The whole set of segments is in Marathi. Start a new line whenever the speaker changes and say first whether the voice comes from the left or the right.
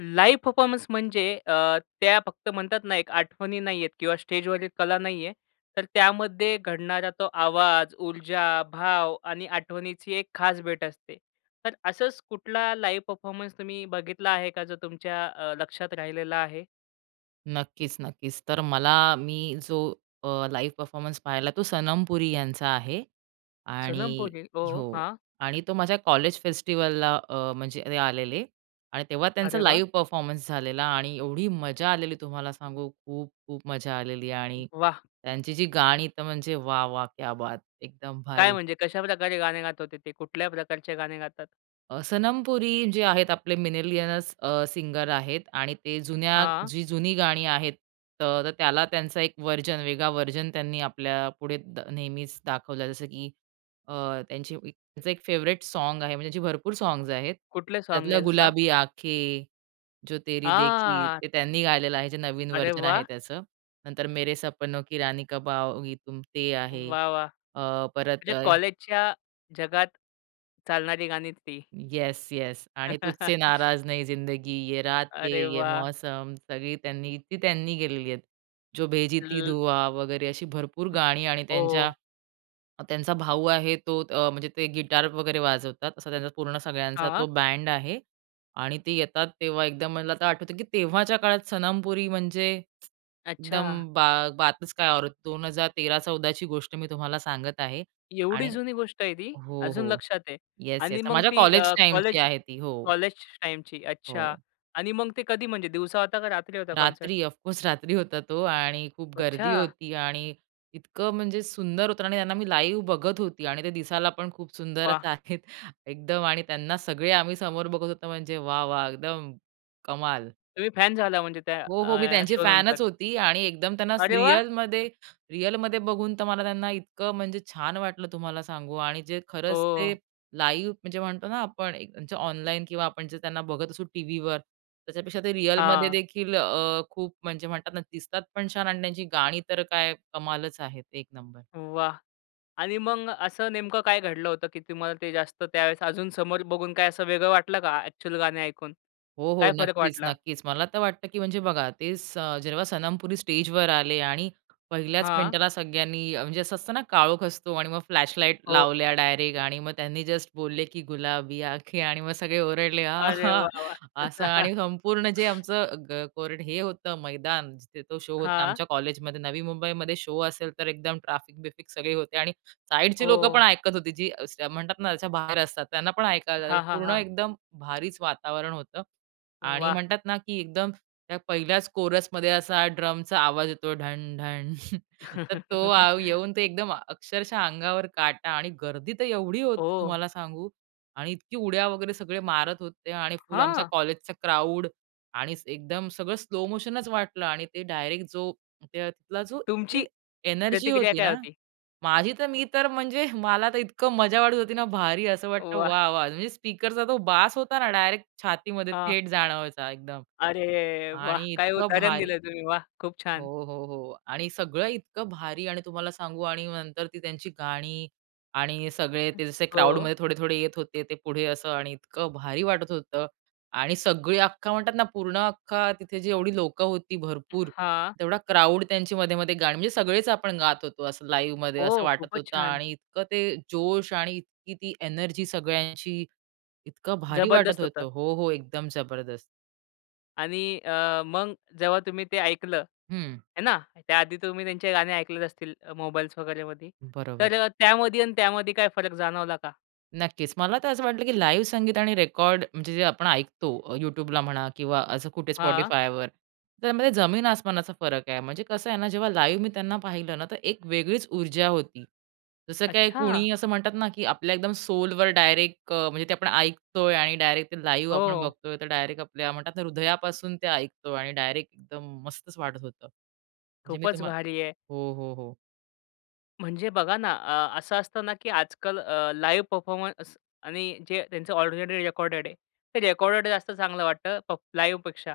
left: लाईव्ह परफॉर्मन्स म्हणजे अ, त्या फक्त म्हणतात ना, एक आठवणी नाहीयेत किंवा स्टेजवरील कला नाहीये. तर त्यामध्ये घडणारा तो आवाज, ऊर्जा, भाव आणि आठवणीची एक खास भेट असते. तर असंच कुठला लाईव्ह परफॉर्मन्स तुम्ही बघितला आहे का, जो तुमच्या अ, लक्षात राहिलेला आहे?
right: नक्कीच, नक्कीच. तर मला मी जो अ, लाईव्ह परफॉर्मन्स पाहिला, तो सनम पुरी यांचा आहे.
left: सनम
right: आणि
left: पुरी. ओ,
right: हो.
left: हां.
right: आणि तो माझ्या कॉलेज फेस्टिवलला अ, म्हणजे ते आलेले आणि तेव्हा त्यांचा
left: अरे वा!
right: लाईव्ह परफॉर्मन्स झालेला. आणि एवढी मजा आलेली तुम्हाला सांगू खूप-खूप मजा आलेली. आणि
left: वाह!
right: त्यांची जी गाणी तर म्हणजे वाह! वाह! क्या बात! एकदम
left: काय
right: भारी.
left: म्हणजे, कशा प्रकारे गाणे गात होते ते? कुठल्या प्रकारचे गाणे गातात?
right: अ, 'सनम पुरी' जे आहेत आपले मिनीलियनस अ, सिंगर आहेत आणि ते जुन्या
left: हां.
right: जी जुनी गाणी आहेत. तर त्याला त्यांचा एक व्हर्जन, वेगळा व्हर्जन त्यांनी आपल्यापुढे नेहमीच दाखवलं. जसं की अ, त्यांची त्यांचं एक फेवरेट साँग आहे, म्हणजे त्यांचे भरपूर साँग्स आहेत.
left: कुठले साँग्स
right: त्यातलं
left: आहे जसा?
right: गुलाबी आँखें, जो
left: आ,
right: तेरी देखी
left: हां.
right: ते त्यांनी गायलेलं आहे, जे नवीन
left: अरे
right: व्हर्जन आहे
left: वा!
right: त्याचं. नंतर मेरे सपनों, की रानी कब आओगी तुम ते आहे.
left: वाह! वाह!
right: अ, परत
left: म्हणजे
right: अय
left: कॉलेजच्या, जगात, चालणारी गाणी ती.
right: येस! येस! आणि तुझसे नाराज नहीं जिंदगी, ये रातें
left: अरे
right: ये
left: वाह!
right: मौसम सगळी त्यांनी ती त्यांनी केलेली आहेत. जो भेजी थी
left: [unintelligible]
right: दुआ वगैरे अशी भरपूर गाणी आणि त्यांच्या
left: ओ.
right: त्यांचा भाऊ आहे तो अ, म्हणजे ते गिटार वगैरे वाजवतात, असा त्यांचा पूर्ण सगळ्यांचा तो
left: हां.
right: बँड आहे. आणि ते येतात तेव्हा एकदम मला आता आठवतं, की तेव्हाच्या काळात सनम पुरी म्हणजे
left: अच्छा.
right: एकदम बा बातच काय औरच. 2013-14ची गोष्ट मी तुम्हाला सांगत आहे.
left: एवढी
right: आणि
left: जुनी गोष्ट आहे ती,
right: हो,
left: अजून
right: हो.
left: लक्षात आहे.
right: Yes, yes.
left: आणि मग
right: माझ्या
left: ती
right: कॉलेज
left: अ,
right: टाईमची
left: कॉलेज
right: आहे ती हो.
left: कॉलेज टाइमची, अच्छा.
right: हो.
left: आणि मग ते कधी, म्हणजे दिवसा होता का रात्री होता कॉन्सर्ट?
right: रात्री, ऑफकोर्स रात्री होता तो. आणि खूप गर्दी
left: अच्छा!
right: होती आणि इतकं म्हणजे सुंदर होतं आणि त्यांना मी लाईव्ह बघत होती आणि ते दिसायला पण खूप सुंदरच
left: वाह!
right: आहेत, एकदम. आणि त्यांना सगळे आम्ही समोर बघत होतो म्हणजे वाह! वाह! एकदम कमाल!
left: तुम्ही फॅन झाला म्हणजे त्या,
right: हो, हो. मी
left: अ,
right: त्यांची
left: शो नंतर?
right: फॅनच होती आणि एकदम त्यांना असं
left: अरे वा!
right: रिअलमध्ये, रिअलमध्ये बघून तर मला त्यांना इतकं म्हणजे छान वाटलं तुम्हाला सांगू. आणि जे खरंच ते
left: ओ.
right: लाईव्ह, म्हणजे म्हणतो ना आपण एक त्यांच्या ऑनलाईन किंवा आपण जे त्यांना बघत असू टीव्हीवर, त्याच्यापेक्षा ते रिअलमध्ये
left: हां.
right: देखील अ, खूप म्हणजे म्हणतात ना, दिसतात पण छान आणि त्यांची गाणी तर काय कमालच आहेत. एक नंबर!
left: वाह! आणि मग असं नेमकं काय घडलं होतं की, तुम्हाला ते जास्त त्यावेळेस अजून समोर बघून काय असं वेगळं वाटलं का, ॲक्चुअल गाणे ऐकून?
right: हो, हो.
left: काय फरक
right: नक्कीच,
left: वाटला?
right: नक्कीच. मला तर वाटतं, की म्हणजे बघा ते स जेव्हा सनम पुरी स्टेजवर आले आणि पहिल्याच
left: हां.
right: मिनिटाला सगळ्यांनी अ, म्हणजे असं असतं ना, काळोख असतो आणि मग फ्लॅशलाईट
left: हो.
right: लावल्या डायरेक्ट. आणि मग त्यांनी जस्ट बोलले, की गुलाबी आँखें आणि मग सगळे ओरडले
left: अरे
right: आहां!
left: वाह! वाह!
right: असं. आणि संपूर्ण जे आमचं ग कोरडं हे होतं मैदान जिथे तो शो होता,
left: हां.
right: आमच्या कॉलेजमध्ये, नवी मुंबईमध्ये शो असेल तर एकदम ट्रॅफिक-बिफिक सगळे होते. आणि साईडचे लोकंपण
left: हो.
right: ऐकत होती जी असं म्हणतात ना, त्याच्या बाहेर असतात, त्यांना पण ऐकायला जाईल,
left: हां, हां,
right: पूर्ण
left: हां.
right: एकदम भारीच वातावरण होतं. आणि
left: वाह!
right: म्हणतात ना, की एकदम त्या पहिल्याच कोरसमध्ये असा ड्रमचा आवाज येतो ढण, ढण, तर तो आव येऊन ते एकदम, अक्षरशः अंगावर काटा आणि गर्दी तर एवढी होती
left: ओह.
right: तुम्हाला सांगू. आणि इतकी उड्या वगैरे सगळे मारत होते आणि फुल आमच्या
left: हां.
right: कॉलेजचा क्राउड आणि एकदम सगळं स्लो मोशनच वाटलं आणि ते डायरेक्ट जो त्या तिथला जो तिथली
left: तुमची,
right: एनर्जी
left: प्रतिक्रिया
right: होती
left: काय
right: ना,
left: होती?
right: माझी तर मी तर म्हणजे मला तर इतकं मजा वाटत होती ना, भारी असं वाटतं
left: वाह!
right: वा! वा! म्हणजे स्पीकरचा तो बास होता ना, डायरेक्ट छातीमध्ये
left: हां.
right: थेट जाणवायचा एकदम.
left: अरे वाह!
right: आणि
left: काय
right: इतकं
left: उदाहरण
right: भारी
left: दिलं तुम्ही. वाह! खूप
right: हो,
left: छान.
right: हो, हो. आणि सगळं इतकं भारी आणि तुम्हाला सांगू आणि नंतर ती त्यांची गाणी आणि सगळे
left: हं.
right: ते जसे
left: हो.
right: क्राउडमध्ये थोडे-थोडे येत होते, ते पुढे असं आणि इतकं भारी वाटत होतं. आणि सगळी अख्खा म्हणतात ना, पूर्ण अख्खा तिथे जेवढी लोकं होती भरपूर,
left: हां.
right: तेवढा क्राउड त्यांची मधे-मधे गाणी म्हणजे सगळेच आपण गात होतो, असं लाईव्हमध्ये असं
left: हो,
right: वाटत
left: खूपच
right: होतं.
left: छान.
right: आणि इतकं ते जोश आणि इतकी ती एनर्जी सगळ्यांची, इतकं भारी वाटत
left: जबरदस्त
right: होतं.
left: होतं.
right: हो, हो. एकदम जबरदस्त.
left: आणि अ, मग जेव्हा तुम्ही ते ऐकलं,
right: हं.
left: आहे ना. त्याआधी तुम्ही त्यांचे गाणे ऐकले असतील, मोबाइल्स वगैरेमध्ये,
right: बरोबर.
left: तर त्यामध्ये आणि त्यामध्ये काय फरक जाणवला का?
right: नक्कीच. मला तर असं वाटलं की लाईव्ह संगीत आणि रेकॉर्ड, म्हणजे जे आपण ऐकतो अ, YouTubeला म्हणा किंवा असं कुठे
left: हां.
right: Spotifyवर, त्यामध्ये जमीन आसमानाचा फरक आहे. म्हणजे कसं आहे ना, जेव्हा लाईव्ह मी त्यांना पाहिलं ना, तर 1 वेगळीच ऊर्जा होती. जसं काय
left: अच्छा.
right: कुणी असं म्हणतात ना की आपल्या एकदम सोलवर डायरेक्ट अ, म्हणजे ते आपण ऐकतोय आणि डायरेक्ट ते लाईव्ह आपण
left: हो.
right: बघतोय, तर डायरेक्ट आपल्या म्हणतात ना, हृदयापासून ते ऐकतो आणि डायरेक्ट एकदम मस्तच वाटत होतं. म्हणजे मी
left: खूपच
right: तुम्हा
left: भारी आहे.
right: हो, हो, हो.
left: म्हणजे बघा ना अ, असं असतं ना की आजकाल अ, लाइव परफॉर्मन्स आणि जे त्यांचं ऑलरेडी रेकॉर्डेड आहे. ते रेकॉर्डेड जास्त चांगलं वाटतं प लाईव्हपेक्षा.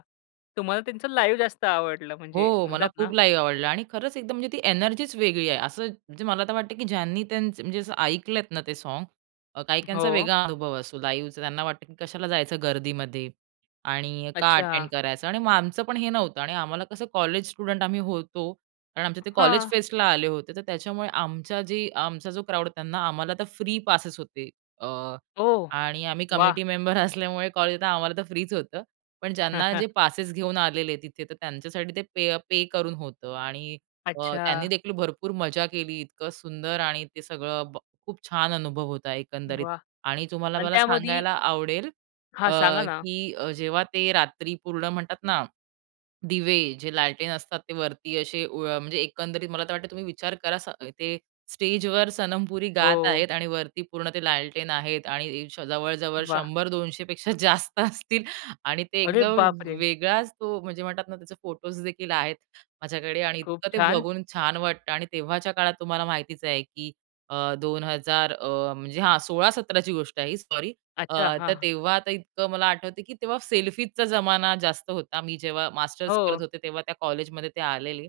left: तुम्हाला त्यांचं लाईव्ह जास्त आवडलं, म्हणजे
right: हो. मला
left: म्हणतात ना.
right: खूप लाईव्ह आवडलं आणि खरंच एकदम म्हणजे ती एनर्जीच वेगळी आहे. असं म्हणजे मला तर वाटतं की ज्यांनी त्यांचं म्हणजे असं ऐकलेत ना ते सॉन्ग, काही-काहींचा
left: हो.
right: वेगळा अनुभव असतो, लाईव्हचा. त्यांना वाटतं की कशाला जायचं गर्दीमध्ये? आणि का अटेंड
left: अच्छा.
right: करायचं? आणि मग आमचं पण हे नव्हतं आणि आम्हाला कसं कॉलेज स्टुडंट आम्ही होतो. कारण आमचे ते कॉलेज
left: हां.
right: फेस्टला आले होते, तर त्याच्यामुळे आमच्या जे, आमचा जो क्राउड त्यांना, आम्हाला तर फ्री पासेस होते. अ,
left: ओह!
right: आणि आम्ही
left: वाह!
right: कमिटी मेंबर असल्यामुळे कॉलेजला आम्हाला तर फ्रीच होतं. पण ज्यांना जे पासेस घेऊन आलेले तिथे, तर त्यांच्यासाठी ते पे अ, पे करून होतं आणि अ, त्यांनी
left: अच्छा.
right: देखील भरपूर मजा केली, इतकं सुंदर आणि ते सगळं ब खूप छान अनुभव होता एकंदरीत
left: वाह!
right: आणि तुम्हाला
left: आणि
right: मला
left: त्यामध्ये
right: सांगायला आवडेल अ,
left: हां, सांगा ना.
right: की अ, जेव्हा ते रात्री पूर्ण म्हणतात ना, दिवे जे लालटेन असतात ते वरती असे, व म्हणजे एकंदरीत मला तर वाटतं तुम्ही विचार करा, स ते स्टेजवर सनम पुरी गात
left: हो.
right: आहेत आणि वरती पूर्ण ते लालटेन आहेत आणि श जवळ-जवळ
left: वाह!
right: 100-200 पेक्षा जास्त असतील आणि ते
left: अरे
right: एकदम
left: बापरे!
right: वेगळाच तो, म्हणजे म्हणतात ना, त्याचे फोटोज देखील आहेत माझ्याकडे आणि
left: खूप
right: इतकं ते
left: छान.
right: बघून छान वाटतं आणि तेव्हाच्या काळात तुम्हाला माहितीच आहे की अ, 2000 अ, म्हणजे हां 16-17ची गोष्ट आहे ही, सॉरी. अ,
left: अच्छा,
right: तर
left: हां.
right: तेव्हा आता इतकं मला आठवतं की तेव्हा सेल्फीजचा ज़माना जास्त होता, मी जेव्हा मास्टर्स करत
left: हो.
right: होते, तेव्हा त्या कॉलेजमध्ये ते आलेले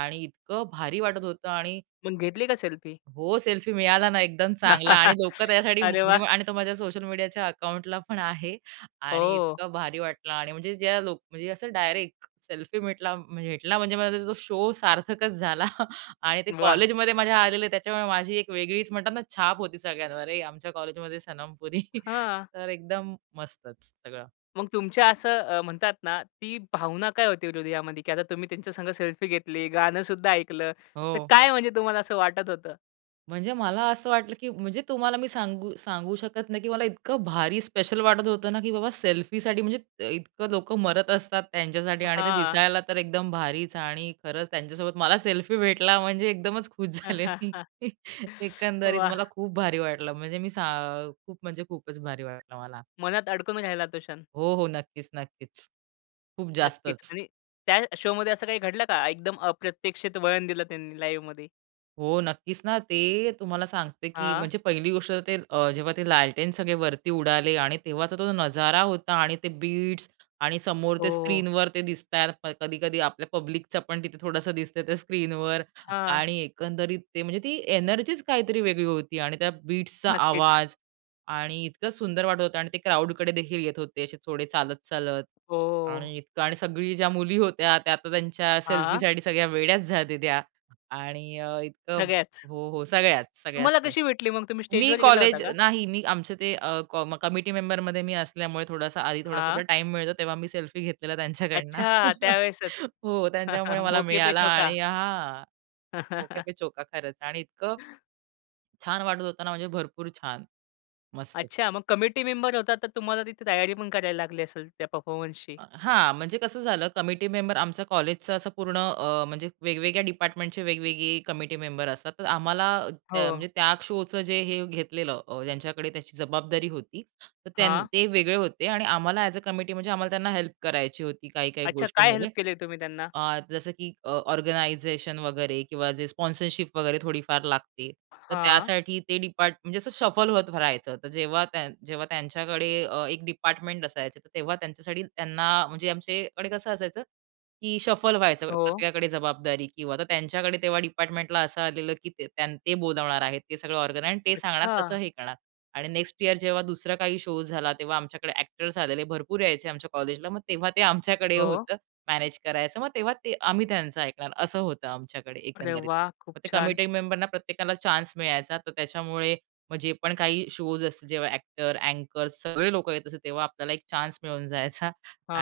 right: आणि इतकं भारी वाटत होतं आणि
left: मग घेतली का सेल्फी?
right: हो. सेल्फी मिळाला ना, एकदम चांगला आणि लोकं त्यासाठी,
left: अरे
right: म्हणजे
left: वाह!
right: मग आणि तो माझ्या सोशल मीडियाच्या अकाऊंटला पण आहे. आणि
left: ओह!
right: इतकं भारी वाटलं आणि म्हणजे ज्या लोक म्हणजे असं डायरेक्ट सेल्फी भेटला भेटला, म्हणजे माझा तो शो सार्थकच झाला आणि ते
left: वाह!
right: कॉलेजमध्ये माझ्या आलेले, त्याच्यामुळे माझी एक वेगळीच म्हणतात ना, छाप होती सगळ्यांवर. अरे आमच्या कॉलेजमध्ये सनमपुरी,
left: हां.
right: तर एकदम मस्तच सगळं.
left: मग तुमच्या असं अ, म्हणतात ना, ती भावना काय होती हृदयामध्ये की आता तुम्ही त्यांच्या संग सेल्फी घेतली, गाणं सुद्धा ऐकलं, तर
right: हो.
left: काय, म्हणजे तुम्हाला असं वाटत होतं?
right: म्हणजे मला असं वाटलं, की म्हणजे तुम्हाला मी सांगू, सांगू शकत नाही, की मला इतकं भारी, स्पेशल वाटत होतं ना, की बाबा सेल्फीसाठी म्हणजे, इतकं लोक मरत असतात त्यांच्यासाठी आणि ते
left: हां.
right: दिसायला तर एकदम भारीच आणि खरंच त्यांच्यासोबत मला सेल्फी भेटला म्हणजे एकदमच खुश
left: हां,
right: झाले
left: हां,
right: मी.
left: हां.
right: एकंदरीत
left: वाह!
right: मला खूप भारी वाटलं. म्हणजे मी सा खूप म्हणजे खूपच भारी वाटलं मला.
left: मनात अडकून राहला तो क्षण.
right: हो, हो नक्कीच-नक्कीच. खूप
left: नक्कीच
right: जास्तच.
left: आणि त्या शोमध्ये असं काही घडलं का? एकदम, अप्रत्यक्षित वळण दिलं त्यांनी लाईव्हमध्ये.
right: हो नक्कीच ना, ते तुम्हाला सांगते की
left: हां.
right: म्हणजे पहिली गोष्ट तर, ते जेव्हा ते लालटेन सगळे वरती उडाले आणि तेव्हाचा तो नजारा होता आणि ते बीट्स आणि समोर
left: हो,
right: ते
left: हो.
right: स्क्रीनवर ते दिसताय. कधी-कधी आपल्या पब्लिकचं पण तिथे थोडंसं दिसतंय, त्या स्क्रीनवर.
left: हां.
right: आणि एकंदरीत ते म्हणजे, ती एनर्जीच काहीतरी वेगळी होती आणि त्या बीट्सचा
left: नक्कीच.
right: आवाज आणि इतकं सुंदर वाटत होतं आणि ते क्राउडकडे देखील येत होते असे थोडे चालत-चालत.
left: हो.
right: आणि इतकं आणि सगळी ज्या मुली होत्या त्या आता त्यांच्या
left: हां.
right: सेल्फीसाठी सगळ्या वेड्याच झालते, त्या आणि इतकं
left: सगळ्याच.
right: हो, हो सगळ्याच, सगळ्याच.
left: तुम्हाला कशी भेटली मग, तुम्ही
right: मी
left: स्टेजवर गेला होता
right: कॉलेज
left: का?
right: नाही, मी आमचे ते कमिटी मेंबरमध्ये मी असल्यामुळे थोडासा आधी,
left: हां.
right: थोडासा टाईम मिळतो तेव्हा, मी सेल्फी घेतलेला त्यांच्याकडनं.
left: अच्छा. त्यावेळेसच.
right: हो, त्यांच्यामुळे मला मिळाला
left: मोके-पे-चौका.
right: आणि हा, "मौके-पे-चौका" खरंच आणि इतकं छान वाटत होत ना, म्हणजे भरपूर छान. मस्तच.
left: अच्छा मग कमिटी मेंबर होतात, तर तुम्हाला तिथे तयारी पण करायला लागली असेल त्या परफॉर्मन्सशी?
right: हां, म्हणजे कसं झालं कमिटी मेंबर कॉलेजचं असं पूर्ण अ, म्हणजे वेगवेगळ्या डिपार्टमेंटचे वेगवेगळी कमिटी मेंबर असतात. तर आम्हाला, म्हणजे
left: हो.
right: त्या शोचं जे हे घेतलेलं, ज्यांच्याकडे त्याची जबाबदारी होती. तर त्यांनी,
left: हां.
right: ते वेगळे होते आणि आम्हाला एज-अ कमिटी म्हणजे आम्हाला त्यांना हेल्प करायची होती, काही-काही
left: अच्छा. काय
right: गोष्टींमध्ये.
left: हेल्प तुम्ही त्यांना?
right: अ, जसं की ऑर्गनायझेशन वगैरे, किंवा जे स्पॉन्सरशिप वगैरे थोडीफार लागते तर
left: हां.
right: त्यासाठी ते डिपार्ट म्हणजे जसं शफल होत राहायचं, तर जेव्हा त्या, जेव्हा त्यांच्याकडे अ, एक डिपार्टमेंट असायचं तर तेव्हा त्यांच्यासाठी त्यांना म्हणजे आमच्याकडे कसं असायचं, की शफल व्हायचं
left: हो.
right: प्रत्येकाकडे जबाबदारी किंवा तर त्यांच्याकडे तेव्हा डिपार्टमेंटला असं आलेलं, की त्यां ते, बोलावणार आहेत ते सगळं ऑर्गन आहे आणि ते सांगणार तसं
left: अच्छा!
right: हे करणार, आणि नेक्स्ट ईअर जेव्हा दुसरा काही शो झाला, तेव्हा आमच्याकडे एक्टर्स आलेले, भरपूर यायचे आमच्या कॉलेजला, मग तेव्हा ते आमच्याकडे
left: हो.
right: होतं, मॅनेज करायचं मग तेव्हा ते आम्ही त्यांचं ऐकणार असं होतं आमच्याकडे एकंदरीत.
left: अरे-वाह, खूप
right: मग ते
left: छान.
right: कमिटी मेंबरना प्रत्येकाला चान्स मिळायचा, तर त्याच्यामुळे मग जे पण काही शोज असतात जेव्हा एक्टर, अँकर्स सगळे लोकं येत असतात, तेव्हा आपल्याला एक चान्स मिळून जायचा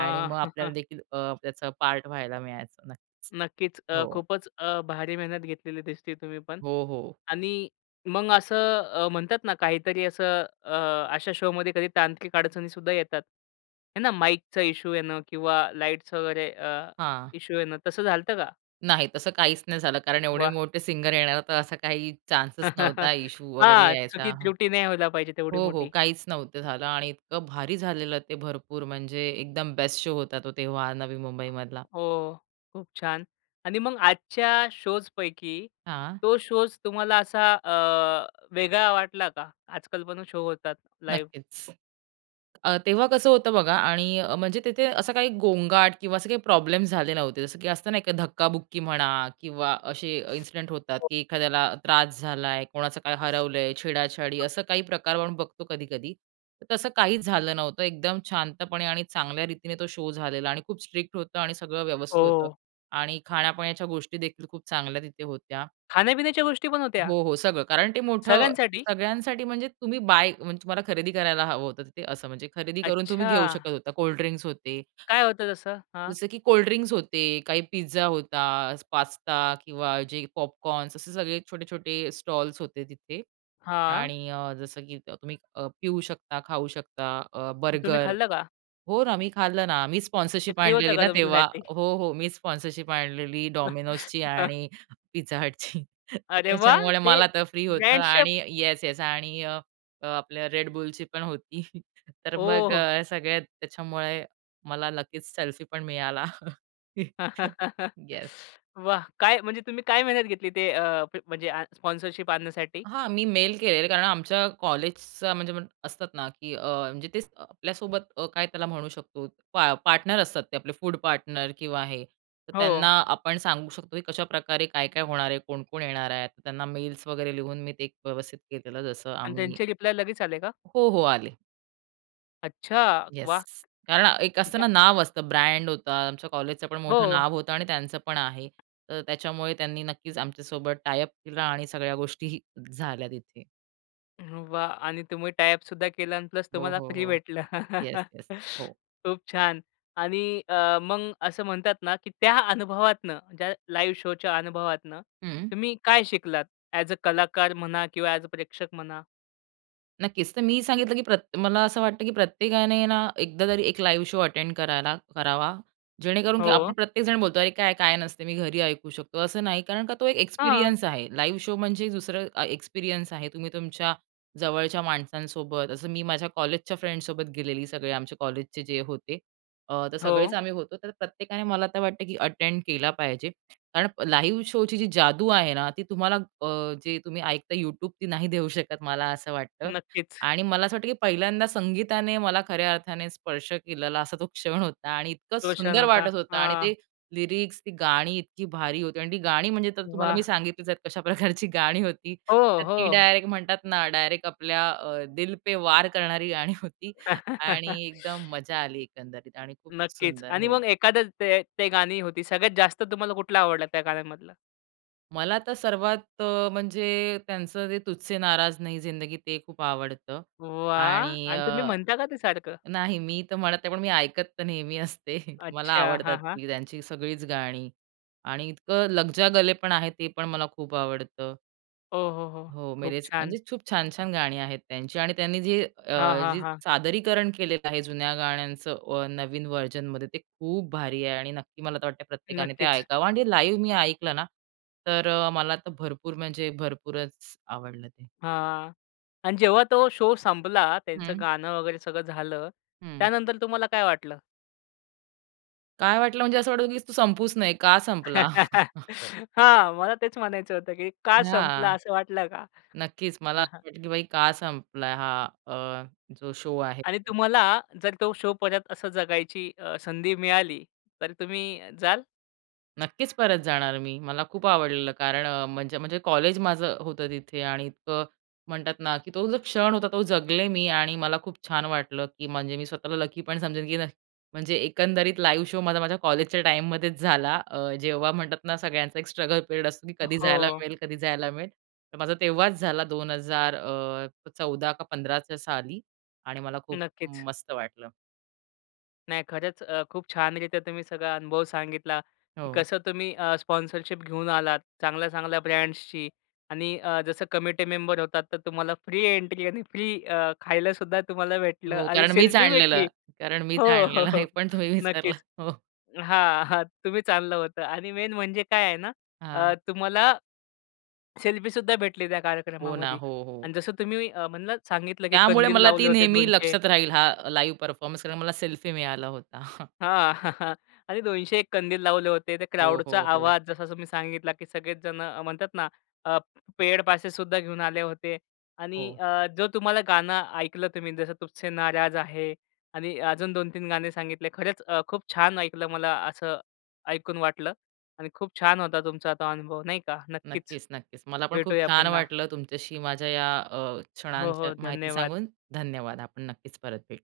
right: आणि मग आपल्याला देखील त्याचा पार्ट व्हायला मिळायचं नक्कीच.
left: नक्कीच. अ,
right: हो.
left: खूपच अ, भारी मेहनत घेतलेली दिसते तुम्ही पण.
right: हो, हो.
left: आणि मग असं अ, म्हणतात ना, काहीतरी असं, अ, अशा शोमध्ये कधी तांत्रिक अडचणीसुद्धा येतात. आहे ना माईकचा इशू येणं, किंवा लाईट्स वगैरे
right: हां.
left: इशू येणं, तसं झालतं का?
right: नाही तसं काहीच नाही झालं. कारण एवढे
left: वाह!
right: मोठे सिंगर येणार तर असा काही चान्सच नव्हता इश्शू वगैरे
left: हां,
right: यायचा.
left: चुकीत त्रुटी नाही व्हायला पाहिजे तेवढी
right: हो, हो
left: मोठी.
right: काहीच नव्हतं झालं आणि इतकं भारी झालेलं ते भरपूर म्हणजे एकदम बेस्ट शो होता तो तेव्हा नवी मुंबईमधला.
left: हो, खूप-छान. आणि मग आजच्या शोजपैकी
right: हां.
left: तो शोज तुम्हाला असा, अ, वेगळा वाटला का? आजकाल पण शो होतात लाईव्ह.
right: नक्कीच. अ, तेव्हा कसं होतं बघा आणि म्हणजे तिथे असं काही गोंगाट किंवा असं काही प्रॉब्लेम झाले नव्हते, जसं की असतं नाही का, धक्काबुक्की म्हणा किंवा असे इन्सिडेंट होतात, की एखाद्याला त्रास झाला आहे, कोणाचं काय हरवलंय, छेडा-छाडी असं काही प्रकार आपण बघतो कधी-कधी. तसं काहीच झालं नव्हतं एकदम शांतपणे आणि चांगल्या रीतीने तो शो झालेला आणि खूप स्ट्रिक्ट होतं आणि सगळं व्यवस्थित होतं
left: हो.
right: आणि खाण्यापिण्याच्या गोष्टी देखील खूप चांगल्या तिथे होत्या.
left: खाण्यापिण्याच्या गोष्टी पण होत्या?
right: हो, हो सगळं. कारण ते मोठं,
left: सगळ्यांसाठी?
right: सगळ्यांसाठी म्हणजे तुम्ही बाय, म्हणजे, तुम्हाला खरेदी करायला हवं होतं, ते असं म्हणजे खरेदी करून तुम्ही घेऊ
left: अच्छा!
right: शकत होता. कोल्ड ड्रिंक्स होते.
left: काय होतं तसं? हां.
right: जसं, की कोल्ड ड्रिंक्स होते, काही पिझ्झा होता, पास्ता किंवा जे पॉपकॉर्न असे सगळे छोटे-छोटे स्टॉल्स होते तिथे.
left: हां.
right: आणि जसं की तुम्ही पिऊ शकता, खाऊ शकता, अ,
left: तुम्ही
right: बर्गर.
left: खाल्लं का?
right: हो, ना मी खाल्लं ना. मी
left: ते
right: स्पॉन्सरशिप
left: फ्री होतं
right: आणलेली
left: का,
right: ना तेव्हा.
left: तुमच्यासाठी?
right: हो, हो मी स्पॉन्सरशिप आणलेली Domino'sची आणि Pizza Hutची. तर
left: अरे वाह!
right: त्याच्यामुळे
left: ते
right: मला तर फ्री होतं
left: ब्रँड शेप.
right: आणि येस-येस आणि आपल्या Red Bullची पण होती तर
left: ओ,
right: मग
left: हो.
right: सगळ्या त्याच्यामुळे मला लकीच, सेल्फीपण मिळाला. येस.
left: वाह! काय म्हणजे तुम्ही काय मेहनत घेतली? ते, अ, म्हणजे स्पॉन्सरशिप आणण्यासाठी?
right: हा, मी मेल केलेले. कारण आमच्या कॉलेजचा म्हणजे असतात ना, की म्हणजे ते आपल्यासोबत काय त्याला म्हणू शकतो पा पार्टनर असतात ते आपले फूड पार्टनर किंवा हे, तर त्यांना
left: हो.
right: आपण सांगू शकतो, की कशाप्रकारे काय-काय होणार आहे, कोण-कोण येणार आहेत. तर त्यांना मेल्स वगैरे लिहून मी ते व्यवस्थित केलेलं जसं
left: आणि
right: आम्ही.
left: त्यांचे रिप्लाय लगेच आले का?
right: हो, हो आले.
left: अच्छा वाह!
right: येस. कारण एक असतं
left: त्या
right: ना, नाव असतं, ब्रँड होतं. आमचं कॉलेजचं पण मोठं
left: हो.
right: नाव होतं आणि त्यांचं पण आहे. तर त्याच्यामुळे त्यांनी नक्कीच आमच्यासोबत टायअप केला आणि सगळ्या गोष्टीही झाल्या तिथे.
left: वाह! आणि तुम्ही टायअपसुद्धा केला आणि प्लस
right: हो,
left: तुम्हाला
right: हो,
left: फ्री
right: हो.
left: भेटलं.
right: Yes, yes. हो.
left: खूप छान! आणि अ, मग असं म्हणतात ना, की त्या अनुभवातून त्या लाईव्ह शोच्या अनुभवातून,
right: हं.
left: तुम्ही काय शिकलात, ॲज अ कलाकार म्हणा किंवा ॲज अ प्रेक्षक म्हणा?
right: नक्कीच. तर मी सांगितलं की प्रत मला असं वाटतं, की प्रत्येकाने ना, एकदा तरी एक लाईव्ह शो अटेंड कराला करावा, जेणेकरून काय आपण
left: हो.
right: प्रत्येकजण बोलतो, "अरे, काय? काय नसतं, मी घरी ऐकू शकतो," असं नाही. कारण का, तो एक
left: हां.
right: एक्सपिरियन्स आहे. लाईव्ह शो म्हणजे दुसरं अ, एक्सपिरियन्स आहे. तुम्ही तुमच्या जवळच्या माणसांसोबत असं मी माझ्या कॉलेजच्या फ्रेंडसोबत गेलेली, सगळे आमच्या कॉलेजचे जे होते. अ, तर सगळेच
left: हो.
right: आम्ही होतो. तर प्रत्येकाने, मला तर वाटतं, की अटेंड केला पाहिजे. कारण लाईव्ह शोची जी जादू आहे ना, ती तुम्हाला अ, जे तुम्ही ऐकता YouTube, ती नाही देऊ शकत, मला असं वाटतं.
left: नक्कीच.
right: आणि मला असं वाटतं की पहिल्यांदा संगीताने मला खऱ्या अर्थाने स्पर्श केलेला असा तो क्षण होता. आणि इतकं
left: तो क्षण
right: सुंदर
left: होता.
right: वाटत होतं. आणि
left: हां.
right: ते लिरिक्स, ती गाणी इतकी भारी होती. आणि ती गाणी, म्हणजे तर तुम्हाला मी
left: वाह!
right: सांगितलेच आहे, कशा प्रकारची गाणी होती.
left: हो,
right: तर ती
left: हो.
right: डायरेक्ट, म्हणतात ना डायरेक्ट आपल्या अ, दिल पे वार करणारी गाणी होती. आणि एकदम मजा आली एकंदरीत आणि खूप
left: नक्कीच.
right: सुंदर
left: आणि
right: हो.
left: मग, एखादं ते ते गाणी होती, सगळ्यात जास्त तुम्हाला कुठलं आवडलं त्या गाण्यामधलं?
right: मला तर सर्वात अ, म्हणजे त्यांचं ते तुझसे नाराज नही ज़िंदगी ते खूप आवडतं.
left: वाह!
right: आणि
left: आणि तुम्ही
right: अ
left: म्हणता का ते सारखं?
right: नाही, मी तर म्हणत नाही, पण मी ऐकत तर नेहमी असते, मला
left: अच्छा.
right: आवडतात
left: हां, हां.
right: ती त्यांची सगळीच गाणी आणि इतकं लगजा गले पण आहे, ते पण मला खूप आवडतं.
left: ओ, हो, हो.
right: हो.
left: खूप
right: मेरेच
left: छान.
right: म्हणजे खूप छान-छान गाणी आहेत त्यांची आणि त्यांनी जे अ,
left: हां, हां,
right: जे
left: हां.
right: सादरीकरण केलेलं आहे जुन्या गाण्यांचं नवीन व्हर्जनमध्ये ते खूप भारी आहे. आणि नक्की मला तर वाटतं प्रत्येकाने ते
left: नक्कीच.
right: ऐकावं आणि ते लाईव्ह मी ऐकलं ना, तर मला तर भरपूर म्हणजे भरपूरच आवडलं ते.
left: हां आणि जेव्हा तो शो संपला, त्यांचं
right: हं.
left: गाणं वगैरे सगळं झालं,
right: हं.
left: त्यानंतर तुम्हाला काय वाटलं?
right: काय वाटलं म्हणजे, असं वाटत की तो संपूच नये, का संपला?
left: हां, मला तेच म्हणायचं होतं, की का संपलं
right: हां,
left: असं वाटलं का?
right: नक्कीच मला
left: हां, हां.
right: असं वाटलं, की बाई का संपला? हा अ, जो शो आहे.
left: आणि तुम्हाला जर तो शो परत असं जगायची अ, संधी मिळाली तर तुम्ही जाल?
right: नक्कीच परत जाणार मी, मला खूप आवडलेलं. कारण अ, म्हणजे म्हणजे कॉलेज माझं होतं तिथे आणि इतकं म्हणतात ना, की तो जो क्षण होता तो जगले मी आणि मला खूप छान वाटलं, की म्हणजे मी स्वतःला लक्की पण समजेन, की म्हणजे एकंदरीत लाईव्ह शो माझा माझ्या कॉलेजच्या टाईममध्येच झाला, अ, जेव्हा म्हणतात ना सगळ्यांचा एक स्ट्रगल पिरियड असतो, की कधी जायला
left: हो.
right: मिळेल, कधी जायला मिळेल. तर माझा तेव्हाच झाला 2000 अ, 14 का 15 च्या साली आणि मला खूप
left: नक्कीच.
right: मस्त वाटलं.
left: नाही खरंच, अ, खूप छानरीत्या तुम्ही सगळा अनुभव सांगितला, की
right: हो.
left: कसं तुम्ही अ, स्पॉन्सरशिप घेऊन आलात. चांगल्या, चांगल्या ब्रँड्सचीआणि अ, जसं कमिटी मेंबर होतात, तर तुम्हाला फ्री एंट्री आणि फ्री अ, खायलासुद्धा तुम्हाला भेटलं
right: हो
left: आणि
right: कारण मीच
left: सेल्फी भेटली.
right: आणलेलं, कारण
left: हो,
right: मीच
left: हो,
right: आणलेलं
left: हो.
right: हे पण तुम्ही विसरलात.
left: नक्कीच.
right: हो.
left: हां, हां. तुम्ही चाललं होतं आणि मेन म्हणजे काय आहे ना,
right: हां.
left: अ, तुम्हाला सेल्फी सुद्धा भेटली त्या
right: हो ना,
left: कार्यक्रमामध्ये
right: हो, हो.
left: आणि जसं तुम्ही म्हणलात सांगितलं की
right: त्यामुळे
left: कंदील
right: मला ती
left: लावले होते
right: नेहमी
left: 200
right: लक्षात राहील हा लाईव्ह परफॉर्मन्स, कारण मला सेल्फी मिळाला होता.
left: हां, आणि 201 कंदील लावले होते, ते
right: हो,
left: क्राउडचा
right: हो, हो.
left: आवाज जसा तुम्ही सांगितला की सगळेच जण म्हणतात ना अ पेड पासेससुद्धा घेऊन आले होते आणि
right: हो.
left: अ जो तुम्हाला गाणं ऐकलं तुम्ही जसं तुझसे नाराज आहे आणि अजून दोन तीन गाणे सांगितले खरंच अ खूप छान ऐकलं मला असं ऐकून वाटलं. आणि खूप छान होता तुमचा तो अनुभव नाही का, नक्कीच,
right: नक्कीच, नक्कीच. मला पण खूप
left: भेटूया
right: छान
left: पुन्हा.
right: वाटलं तुमच्याशी माझ्या या अ,
left: हो,
right: क्षणांच्या
left: हो,
right: माहिती
left: धन्यवाद.
right: सांगून, धन्यवाद. आपण नक्कीच परत भेटू.